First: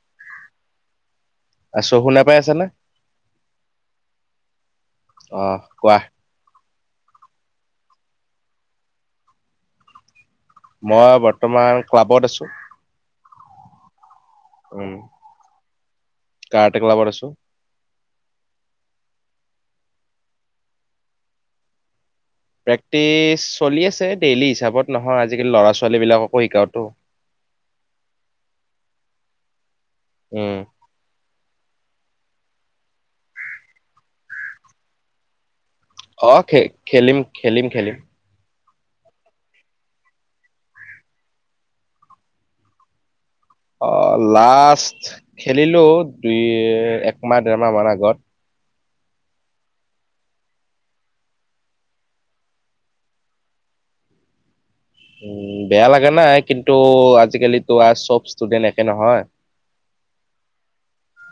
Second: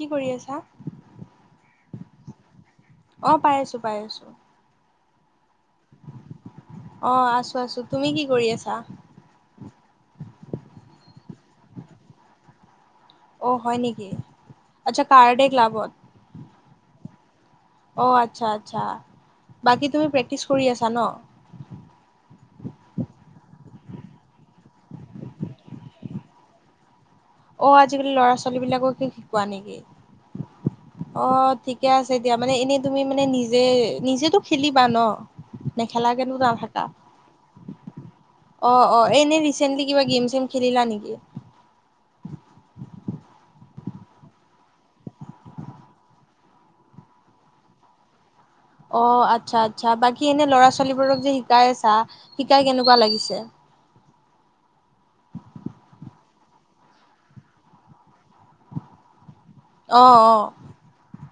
কি কৰি আছা? আছো, শুনা পাই আছা নে? অ' পাই আছো পাই আছো। অহ কোৱা? অহ আছো আছো। তুমি কি কৰি আছা? মই বৰ্তমান ক্লাবত আছো। অহ হয় নেকি? উম, আচ্ছা কাৰাটে ক্লাবত। কাৰাটে [unintelligible] অহ আচ্ছা আচ্ছা বাকী তুমি প্ৰেক্টিচ কৰি আছা ন? প্ৰেক্টিচ চলি আছে ডেইলি হিচাপত নহয়, আজিকালি ল'ৰা ছোৱালী বিলাককো শিকাওঁতো। অ' আজিকালি ল'ৰা ছোৱালী বিলাকক শিকোৱা নেকি? উম অ' ঠিকে আছে দিয়া মানে এনেই তুমি মানে নিজে নিজেতো খেলিবা ন? নেখেলাকেনো অহ খে খেলিম খেলিম খেলিম। অহ অহ এনেই ৰিচেন্টলি কিবা গেম চেম খেলিলা নেকি? অহ লাষ্ট খেলিলো দুই একমাহ দেৰমাহ মান আগত। অহ আচ্ছা আচ্ছা বাকী এনে ল'ৰা ছোৱালীবোৰক যে শিকাই আছা শিকাই কেনেকুৱা লাগিছে? উম বেয়া লাগা নাই কিন্তু আজিকালিতো আৰু চব ষ্টুডেণ্ট একে নহয়। অ' অ'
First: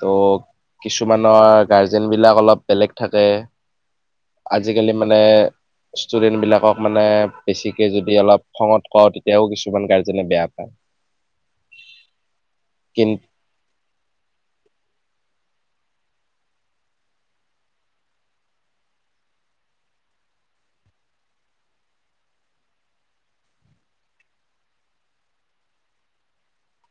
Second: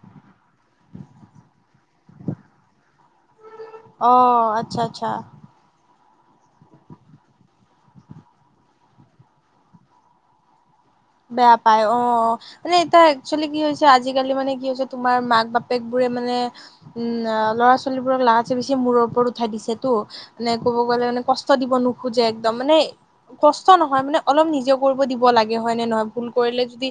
ত' কিছুমানৰ গাৰ্জেন বিলাক অলপ বেলেগ থাকে অ' আচ্ছা আজিকালি আচ্ছা। মানে ষ্টুডেন্ট বিলাকক মানে বেছিকে যদি অলপ খঙত কওঁ তেতিয়াও কিছুমান গাৰ্জেনে বেয়া পায়। বেয়া পাই অ' মানে এতিয়া কিন একচুৱেলি কি হৈছে আজিকালি মানে কি হৈছে তোমাৰ মাক বাপেক বোৰে মানে উম ল'ৰা ছোৱালী বোৰক লাগাতচে বেছি মূৰৰ ওপৰত উঠাই দিছেটো, মানে ক'ব গলে মানে কষ্ট দিব নোখোজে একদম। মানে কষ্ট নহয় মানে অলপ নিজেওঁ কৰিব দিব লাগে। হয় নে নহয় ভুল কৰিলে যদি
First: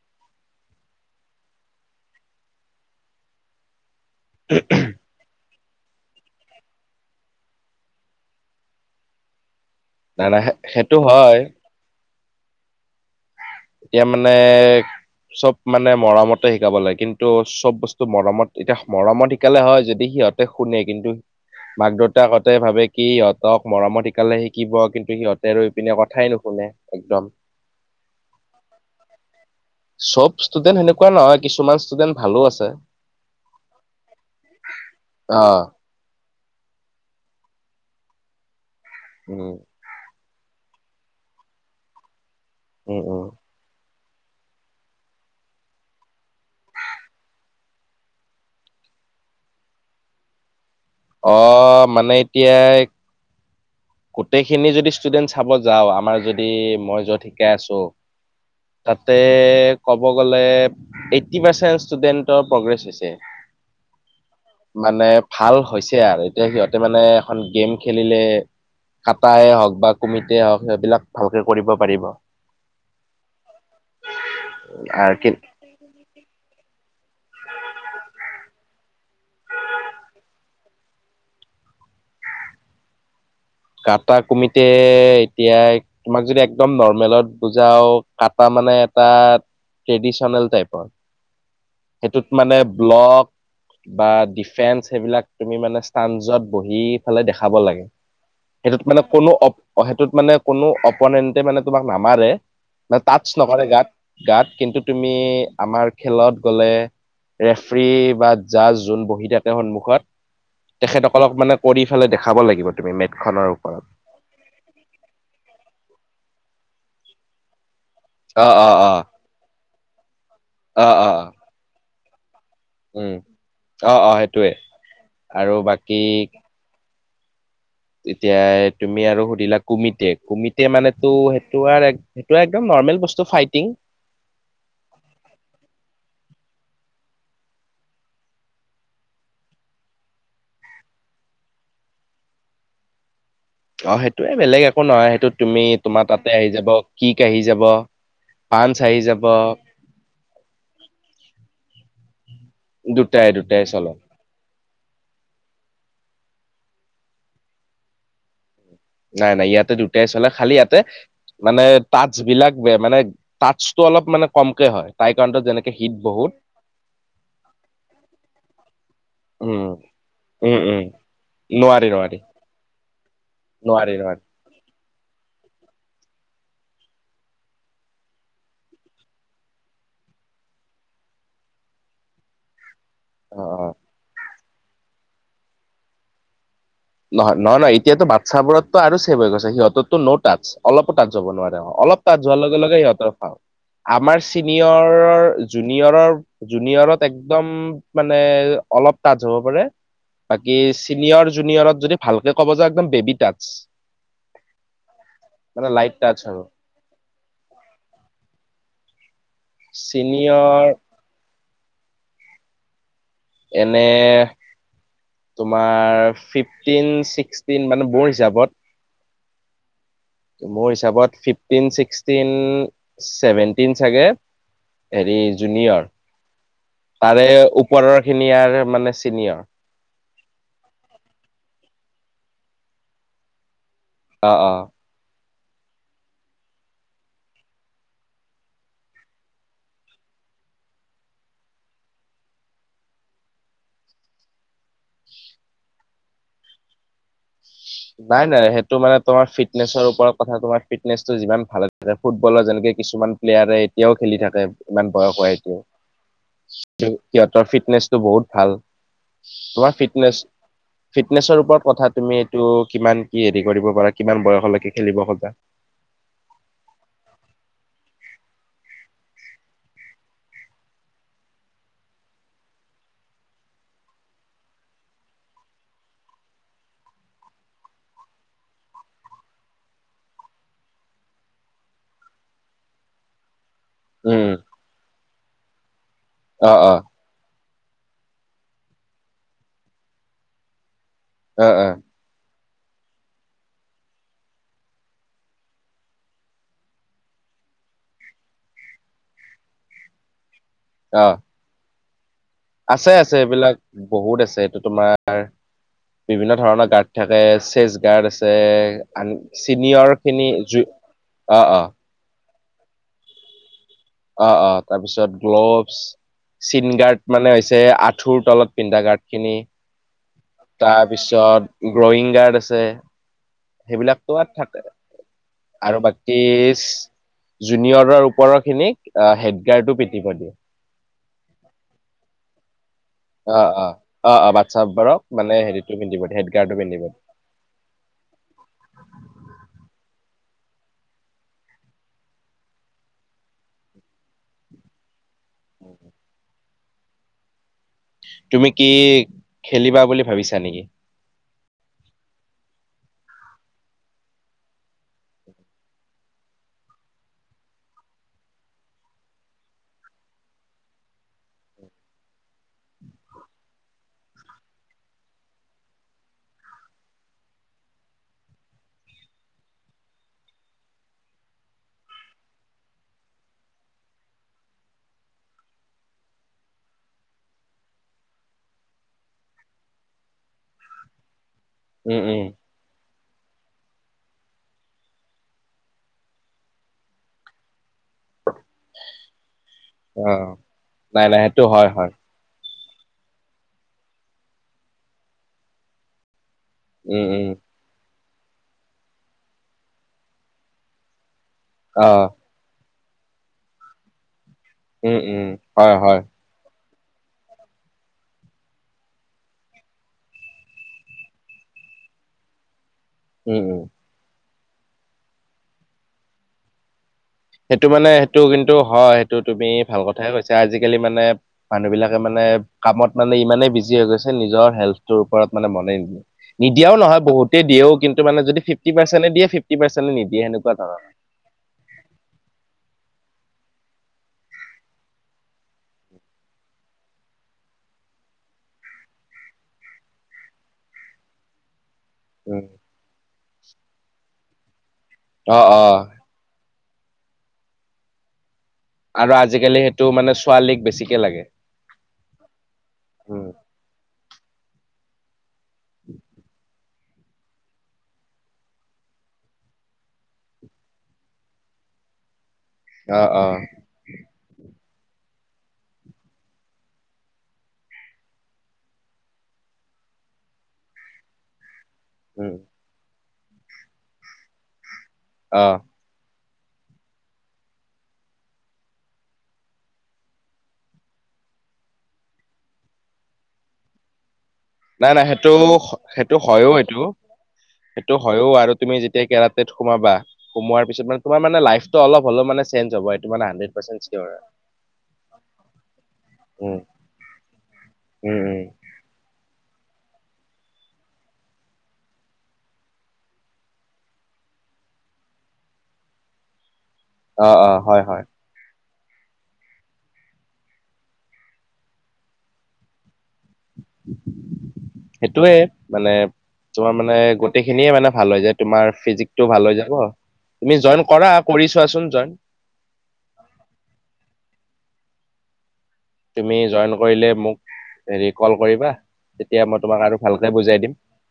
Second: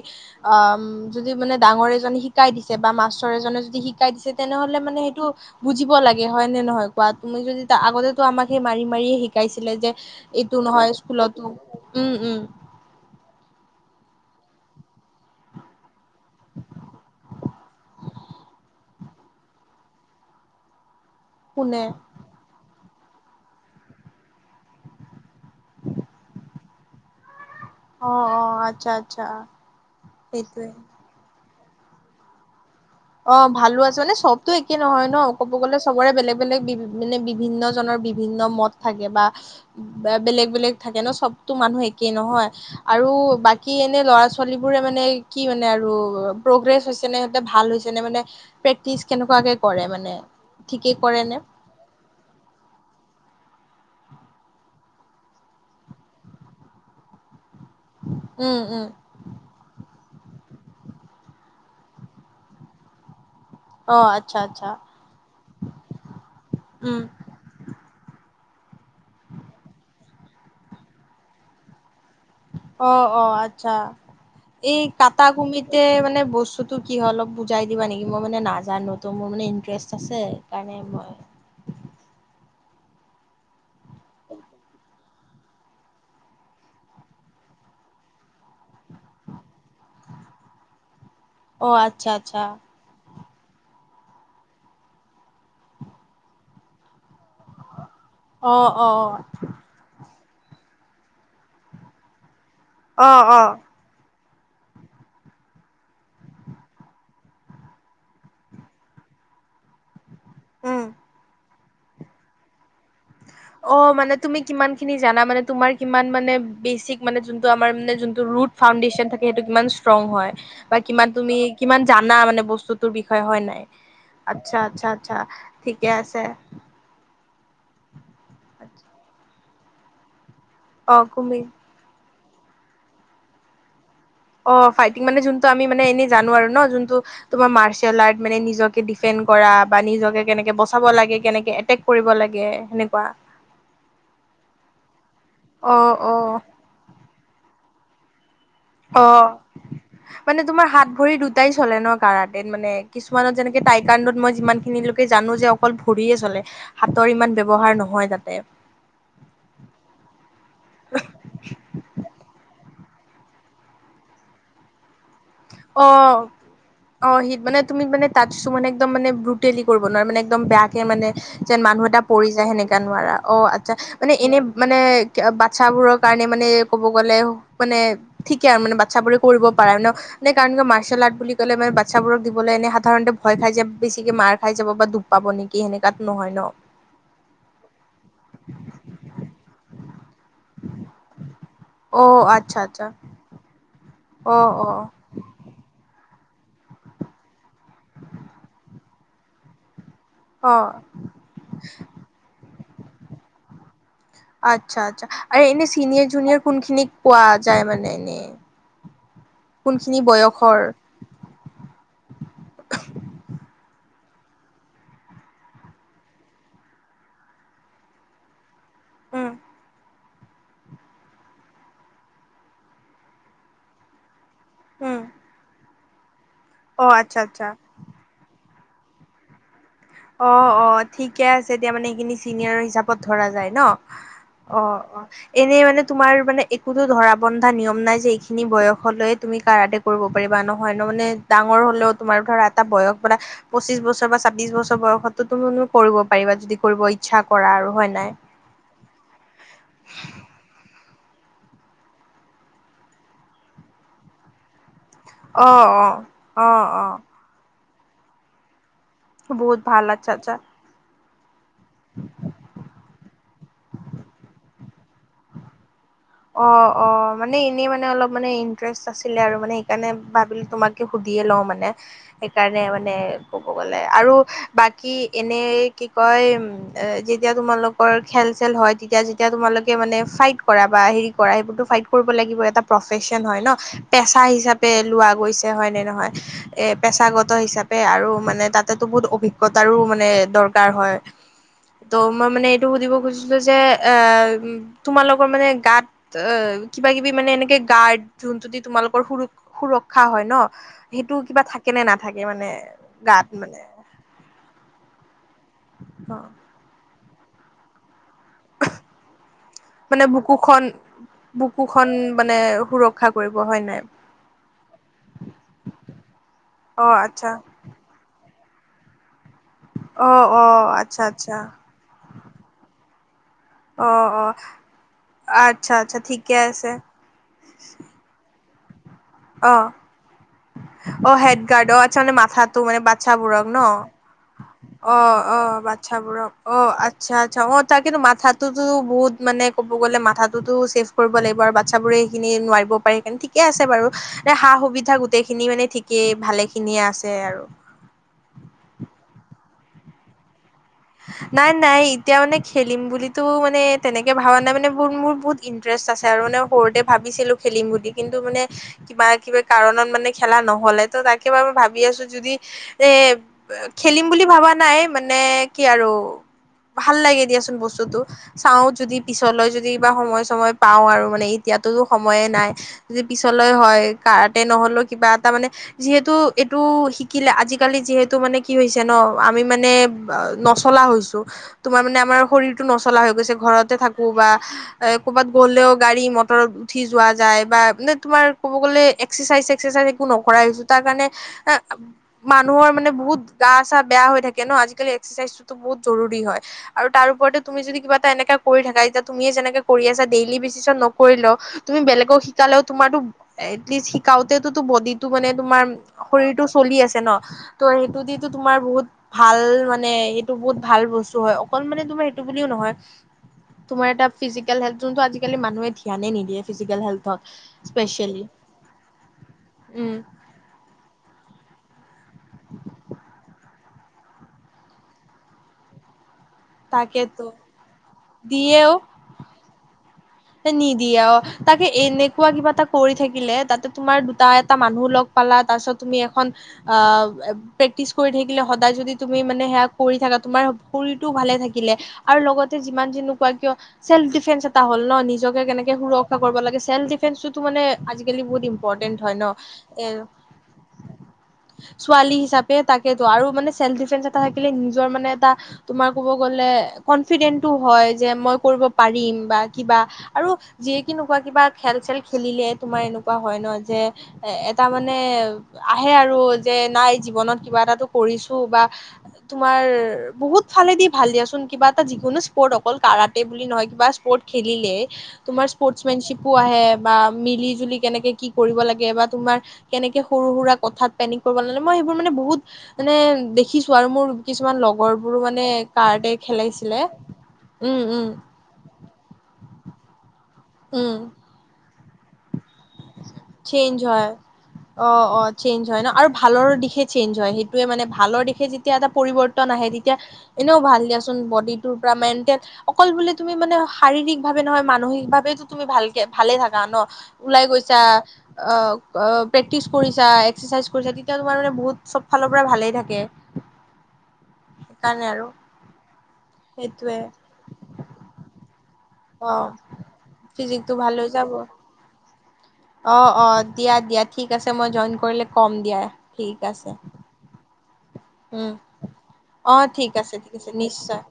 অহ যদি মানে ডাঙৰ এজনে শিকাই দিছে বা মাষ্টাৰ এজনে যদি শিকাই তেনেহলে মানে সেইটো। বুজিব লাগে হয় নে নহয় কোৱা? তুমি যদি আগতে আমাক সেই মাৰি মাৰিয়ে শিকাইছ ছিল যে নানা এইটো নহয় সেইটো হয় স্কুলতো উম-উম। এতিয়া মানে চব মানে মৰমতে শিকাব লাগে। কিন্তু চব বস্তু মৰমত এতিয়া মৰমত শিকালে হয় যদি সিহঁতে শুনে কিন্তু শুনে মাক-দেউতাক কতে ভাবে সিহঁতক মৰমত শিকালে শিকিব কিন্তু সিহঁত ৰৈ পিনে কথাই নুশুনে। একদম। অ অ আচ্ছা আচ্ছা চব সেইটোয়ে ষ্টুডেন্ট হেনেকুৱা নহয়। কিছুমান ষ্টুডেন্ট ভালো আছে। অ ভালো আছে মানে চবতো একে নহয় ন অ ক'ব গলে চবৰে বেলেগ-বেলেগ বি মানে বিভিন্ন জনৰ বিভিন্ন মত থাকে বা উম বে বেলেগ বেলেগ থাকে ন চবতো মানুহ একেই নহয়। উম আৰু উম বাকী এন ল'ৰা-ছোৱালীবোৰে মানে কি মানে আৰু প্ৰগ্ৰেছ হৈছে নে সিহঁতে ভাল হৈছ যেনে মানে প্ৰেক্টিচ কেনেকুৱাকে কৰে মানে ঠিকেই কৰে নে অ মানে এতিয়া এইক গোটেই খিনিযদি ষ্টুডেন্ট চাব যাওঁ, আমাৰ যদি মই য'ত শিক কে আছো উম উম তাতে কব ব গ'লে আইটি পাৰ্চন ষ্টুডেণ্টৰ প্ৰগ্ৰেছ হৈছে। অ আচ্ছা আচ্ছা মানে ভাল হৈছে আৰু এতিয়া সিহঁতে উম মানে এখন গেম খেলিলে খাতায়ে হওক বা কুমিট কে হওঁক সেইবিলাক ভালকে কৰিব পাৰিব। অ অ আচ্ছা এই আৰু কাটা কুমিতে মানে বস্তু টো কি হয় অলপ বুজাই দিবা নেকি? মই মানে নাজানো ত মোৰ মানে ইণ্টাৰেষ্ট আছে সেকাৰণে মই কাটা কুমিতে এতিয়া তোমাক যদি একদম নৰ্মেলত বুজাও কাটা মানে এটা ট্ৰেডিচনেল টাইপৰ। অ আচ্ছা সেইটোত আচ্ছা মানে ব্লক বা ডিফেন্স সেইবিলাক তুমি মানে চানজত বহি পেলাই দেখাব লাগে। অ সেইটোত অ মানে কোনো অ সেইটোত মানে কোনো অপনেন্টে মানে তোমাক নামাৰে। মানে অ তচ অ নকৰে গাত, গাত কিন্তু তুমি আমাৰ খেলত গ'লে ৰেফ্ৰী বা জাজ যোন বহি থাকে সন্মুখত উম তেখেতসকলক মানে, কৰি ইফালে দেখাব লাগিব তুমি মেট অ', মানে তুমি কিমান খিনি জানা মানে তোমাৰ কিমান মানে বেচিক মানে যোনটো আমাৰ মানে জুনটো অ ৰোট অ অ ফাউণ্ডেচন থাকে সেইটো কিমান ষ্ট্ৰং হয় বা অ অ কিমান তুমি কিমান জানা মানে বচ বস্তুটোৰ উম বিষয়ে হয় নাই, অ অ সেইটোৱে আচছা, আচছা- আচছা আৰু ঠিকে আছে। তেতিয়াই তুমি আৰু সুধিলা কুমিতেক কুমিতে অ মানেটো, কুমি সেইটো আৰু এক সেইটো আৰু একদম নৰ্মেল বস্তু ফাইটিং। অঁ ফাইটিং মানে জোনটো আমি মানে এনে জানো আৰু ন জোনটো তোমাৰ মাৰ্চিয়েল আৰ্ট মানে নিজকে দিফেণ্ড কৰা বা নিজকে কেনেকে বচাব লাগে, কেনেকে এটেক কৰিব লাগে, শেনেকুৱা। অঁ সেইটোয়ে বেলেগ একো নহয় সেইটো তুমি অ তোমাৰ অ তাতে আহি যাব কিক আহি যাব। পাঁচ আহি যাব অঁ মানে তোমাৰ হাত ভৰি দুটাই চলে ন। কাৰণ [unintelligible] মানে দুটাই কিছুমানত দুটাই যেনেকে চলক টাইকাণ্ডত মই যিমান খিনিলৈকে জানো যে অকল ভৰিয়ে চলে, হাতৰ ইমান ব্যৱহাৰ নহয় তাতে। নাই-নাই ইয়াতে দুটাই চলে খালি ইয়াতে মানে টাটচ বিলাক বে মানে টাতছটো অলপ মানে কমকে হয় তাই কাৰণত যেনেকে হিট অ' বহুত -অ' হিট মানে তুমি মানে তাতছটো মানে একদম মানে ব্ৰোটেলি উম কৰিব নোৱাৰা মানে একদম উম উম বেয়াকে মানে যেন মানুহ নোৱাৰি এটা নোৱাৰি পৰি যায় সেনেকা নোৱাৰা। অঁ, আচ্ছা নোৱাৰি মানে নোৱাৰি এনে মানে বাচ্ছাবোৰৰ কাৰণে মানে ক'ব গ'লে মানে ঠিকে আৰু মানে বাচ্ছা বোৰে কৰিব পাৰা মানে এ কাৰণ কি মাৰ্চেল আৰ্ট বুলি ক'লে মানে বাচ্ছাবোৰক দিবলৈ এনে সাধৰণতে ভয় অ খাই অ যায়, বেছিকে মাৰ্ খাই যাব বা দূপ পাব নেকি, সেনেকাটো নহয় ন। নহয় নহয় নহয় ত' নট তাতছ, অলপো তাতচ হ'ব নোৱাৰে অ, অলপ টাটচ হোৱাৰ আচ্ছা লগে- লগে আচ্ছা সিহঁতৰ খ আমাৰ অ অ চিনিয়ৰৰ জুনিয়ৰৰ জুনিয়ৰত এক্দম মানে অলপ টাটচ হ'ব পাৰে অ বাকী চিনিয়ৰ জুনিয়ৰত ভালকে ক'ব যা একদম বেবী টাতচ। আচ্ছা- আচ্ছা আৰু এনে চিনিয়ৰ টাচ আৰু জুনিয়ৰ কোন খিনিক পোৱা যায় মানে এনেই। [inaudible] চিনিয়ৰ এনে তোমাৰ ফিফটিন ছিক্সটিন মানে মোৰ হিচাপত উম। মোৰ হিচাপত ফিফটিন ছিক্সটিন চেভেনটিন চাগে উম হেৰি জুনিয়ৰ অ আচ্ছা তাৰে আচ্ছা ওপৰৰ খিনি আৰু মানে চিনিয়ৰ। অহ অহ ঠিকে আছে এতিয়া মানে এইখিনি চিনিয়ৰ হিচাপত ধৰা যায় ন। অ অ অঁ অঁ। এনেই মানে তোমাৰ মানে একোতো ধৰা বন্ধা নিয়ম নাই যে এইখিনি বয়সলৈ তুমি কাৰ আতে কৰিব পাৰিবা নহয় ন মানে ডাঙৰ হলেও তোমাৰ ধৰা এটা বয়স কলা পঁচিশ বছৰ বা চাবিশ বছৰ বয়সতো তুমি কৰিব পাৰিবা যদি কৰিব ইচ্ছা। কৰা আৰু হয় নাই নাই সেইটো মানে তোমাৰ ফিটনেচৰ ওপৰত কথা তোমাৰ ফিট ফিটনেছটো যিমান ভালে থাকে ফুটবলৰ যেনেকে কিছুমান প্লেয়াৰে এতিয়াও খেলি থাকে। ইমান বয়স অ হোৱাইটো অ অ অ [unintelligible] সিহঁতৰ ফিটনেছ টো বহুত ভাল বহুত তোমাৰ ভাল ফিটনেছ আচ্ছা-আচ্ছা। ফিটনেছৰ ওপৰত কথা তুমি অ, কিমান কি হেৰি কৰিব পাৰা কিমান বয়স বাকী খেলিব খোজা। অ', অ', মানে এনে মানে অলপ মানে ইন্টাৰেষ্ট আছিলে আৰু মানে সেইকাৰণে ভাবিলোঁ তোমাকে সুধিয়ে লওঁ মানে সেইকাৰণে মানে কব গলে আৰু বাকী এনে কি কয় যেতিয়া তোমালোকৰ খেল চেল হয় তেতিয়া যেতিয়া তোমালোকে মানে ফাইট কৰা বা হেৰি কৰা সেইবোৰতো ফাইট কৰিব লাগিব এটা প্ৰফেচন হয় ন' পেচা উম, হিচাপে লোৱা গৈছে হয় নে নহয়। অ', এ অ', পেছাগত হিচাপ পে আৰু মানে তাতেতো বহুত অভিজ্ঞতাৰো মানে দৰকাৰ হয়। অ', অ', ত' মই মানে এইটো সুধিব খুজিছিলোঁ যে এ তোমালোকৰ মানে গাত এ কিবা-কিবি মানে এনেকে গাৰ্ড যোনটোদি তোমালোকৰ সু -সুৰক্ষা হয় ন' সেইটো অ', কিবা থাক। কেনে না। আছে আছে এইবিলাক বহুত আছে এইটো তোমাৰ। অ বিভিন্ন ধৰণৰ গাত। থাকে চেচ গাৰ্ড। যে আন চিনিয়ৰ মানে খিনি বুকুখন জু অহ অহ। বুকুখন মানে সুৰক্ষা কৰিব হয় নাই। অহ অহ তাৰপিছত গ্ল'ভছ চিন অ গাৰ্ড আচ্ছা মানে হৈছে আঁঠুৰ তলত। পিন্ধা গাৰ্ডখিনি। অ অ আচ্ছা আচ্ছা তাপিছত গ্ৰয়িং গাৰ্ড আছে। অ সেইবিলাকতো অ আত থাকে, আচ্ছা আৰু আচ্ছা বাকী ঠিকে আছে জুনিয়ৰৰ ওপৰত খিনিক। আহ অ হেডগাৰ্টো পিটিব দিয়ে। অ' হেড গাৰ্ড অঁ, আচ্ছা মানে মাথাত। টো মানে বাচ্ছাবোৰক অ', ন অ', অ', অ', বাচ্ছাবোৰক অ' মানে অ' হেৰিটো পিন্ধিব দিয়ে, বাচ্ছাবোৰক হেডগাৰটো অ' পিন্ধিব দিয়ে। আচ্ছা আচ্ছা অ তাকেটু মাথাটোতো বহুত মানে ক'ব গ'লে মাথা তো ত ছেভ কৰিব লাগিব আৰু বাচ্ছ বোৰে সেইখিনি নোৱাৰিব পাৰে সেইকাৰনে ঠিকে আছে বাৰু যে সা সুবিধা গো গোটেইখিনি মানে ঠিকেই ভালে খিনিয়ে আছে আৰু। তুমি কি খেলিবা বুলি ভাবিছা নেকি? নাই নাই এতিয়া মানে খেলিম বুলিতো মানে তেনেকে ভবা নাই মানে বহুত মোৰ বহুত ইণ্টাৰেষ্ট আছে আৰু মানে সৰুতে ভাবিছিলো খেলিম বুলি, কিন্তু মানে কিবা কিবি কাৰণত মানে খেলা নহলে ত তাকে মই ভাবি আছো যদি এ খেলিম বুলি ভবা নাই মানে কি আৰু ভাল লাগে দিয়াচোন বস্তুতটো। চাওঁ যদি পিছলৈ যদি কিবা সময় চময় পাও আৰু মানে এতিয়াতো সময়ে নাই যদি পিছলৈ হয়, কাৰাতে নহ'লেও কিবা এটা মানে যিহেতু এইটো শিকিলে আজিকালি যিহেতু মানে কি হৈছে ন আমি মানে নচলা হৈছো। তোমাৰ মানে উম, আমাৰ উম, শৰীৰটো নষ্ চলা হৈ গৈছে ঘৰতে থাকো বা এ ক'বাত গ'লেও গাড়ী মটৰত উঠি যোৱা যায় বা নে তোমাৰ ক'ব গ'লে এক্সাৰচাইজ সেক্স এক্সাচাইজ একো অ', নকৰাই হৈছো তাৰ নাই, কাৰণে নাই সেইটো এ হয়, হয়, মাক নহয় মানে বহুত গা চা বেয়া হৈ থাকে ন' আজিকালি চাইজটো বহুত জৰুৰী হয়। আৰু উম, তাৰ উম, ওপৰতে তুমি যদি কিবা এনেকা কৰি থাকা এতিয়া তুমিয়ে যেনেকে কৰি আছা ডেইলি বেচিছত নকৰিলেও তুমি অ', বেলেগক শিকালেও তোমাৰটো এলিষ্ট শিকাও তেটোতো উম, বডিটো উম, মানে তোমাৰ হয়, হয়, শৰীৰটো চলি আছে ন' ত' সেইটো দিটো তোমাৰ বহুত ভাল মানে নে এইটো বহুত ভাল বস্তু হয়, অকল মানে তোমাৰ এইটো বুলিও নহয়। উম, উম। তোমাৰ এটা ফিজিকেল হেল্থ যোনটো আজিকালি মানুহে ধ্যানে নিদিয়ে, ফিজিকেল হেল্থ সেইটো মানে সেইটো কিন্তু হয়, সেইটো তুমি ভাল উম কথাইে কৈছা, আজিকালি মানে মানুহবিলাকে মানে কামত মানে ইমানেই বিজি হৈ গৈছে নিজৰ হেল্থটোৰ ওপৰত মানে মনেই নিদিয়ে। নিদিয়াও নহয় তাকেতো বহুতে দিয়েও, কিন্তু মানে যদি ফিফটি পাৰ্ছেন্তে দিয়ে, ফিফটি পাৰ্ছেন্তে নিদি নিদিয়াও, তাকে এনে কুবা কিবা এটা কৰি থাকিলে, তাতে তোমাৰ দুটা এটা মানুহ লগ পালা, তাৰ পিছত তুমি এখন আ' প্ৰেক্টিচ কৰি থাকিলে সদায় যদি তুমি মানে সেয়া কৰি থাকা তোমাৰ শৰীৰটোও ভালে থাকি থাকিলে আৰু উম, লগতে যিমান যি কোৱা কিয়, চেল্ফ ডিফেন্স এটা হল ন'। নিজকে অ', কেনেকে অ', সুৰক্ষা কৰিব লাগে চেল্ফ ডিফেন্ঞ্চোতো মানে আজিকালি বহুত ইম ইমপৰটেন্ট আৰু হয় আজিকালি সেইটো ন। মানে ছোৱালীক বেছিকে লাগে। ছোৱালী হিচাপে তাকে টো আৰু উম, মানে ছেলফ ডিফেঞ্ছেচ থাকিলে নিজৰ মানে এটা তোমাৰ ক'ব গ'লে কনফিডেন্টটো হয় যে মই কৰিব পাৰিম বা কিবা আৰু যিয়ে কি নোকোৱা কিবা খেল চেল খেলিলে তোমাৰ অ', এনেকুৱা অ', হয় ন যে এ তাৰ মানে আহে আৰু যে নাই জীৱনত কিবা এটা টো কৰিছো বা তোমাৰ বহুত ফালেদি ভাল দিয়াচোন কিবা এটা যিকোনো উম, স্পৰ্ট অকল কাৰা বুলি নহয় কিবা স্পৰ্ট খেলিলে তোমাৰ অ', স্পৰ্টমেনশ্বীপ পো আহে বা মিলি জুলি কেনেকে কি কৰিব লাগে বা তোমাৰ কেনেকে সৰু সুৰা কথাত পেনিক কৰিব নালাগে মই সেইবোৰ মানে বহুত মানে দেখিছো আৰু মোৰ কিছুমান নাই নাই লগৰবোৰো সেইটো মানে কাৰ্ডে সেইটো হয়ও খেলাইছিলে সেইটো উম সেইটো উম হয়ও আৰু তুমি যেতিয়া কেৰাটেত সোমাবা সোমোৱাৰ পিছত উম মানে তোমাৰ মানে লাইফ অলপ হলেওঁ মানে চেঞ্জ হ'ব এইটো মানে হাণ্ড্ৰেড চেঞ্জ পাৰ্চেণ্ট চিয়ৰ হয়, আৰু। অ' অ' চেঞ্জ হয় ন আৰু ভালৰ উম, দিশে চেঞ্জ হয় সেইটোয়ে মানে উম, ভালৰ উম, দিশে যেতিয়া এটা পৰিৱৰ্তন আহে তেতিয়া এনেও ভাল দিয়াছোন, বডিটোৰ পৰা মেণ্টেল অকল বোলে তুমি মানে শাৰীৰিক ভাৱে নহয় মানসিক ভাৱে তুমি ভালকে ভালে থাকা ন। অ' অ' চা হয় হয় অ'। অ' প্ৰেক্টিচ কৰিছা একচাৰচাইজ কৰিছা তেতিয়া তোমাৰ মানে বহুত চব ফালৰ পৰা ভালেই থাকে। সেইকাৰণে আৰু সেইটোয়ে মানে তোমাৰ সেইটোৱে মানে গোটেই খিনিয়ে মানে ভাল হয় যায় তোমাৰ ফিজিক টো অ ভাল হৈ যাব। তুমি ফিজিকটো জইন ভাল হৈ কৰা যাব কৰি চোৱাচোন [unintelligible] অ', অ' দিয়া-দিয়া ঠিক আছে মই জইন কৰিলে কম। দিয়া তুমি ঠিক আছে জইন কৰিলে মোক হেৰি কল উম কৰিবা। তেতিয়া মই অ' তোমাক ঠিক আৰু আছে ভালকে ঠিক আছে বুজাই দিম নিশ্চয়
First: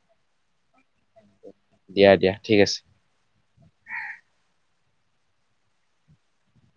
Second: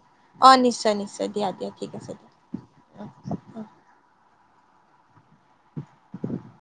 অ' নিশ্চয়-নিশ্চয়, দিয়া-দিয়া ঠিক আছে দিয়া দিয়া ঠিক আছে। উম। [inaudible]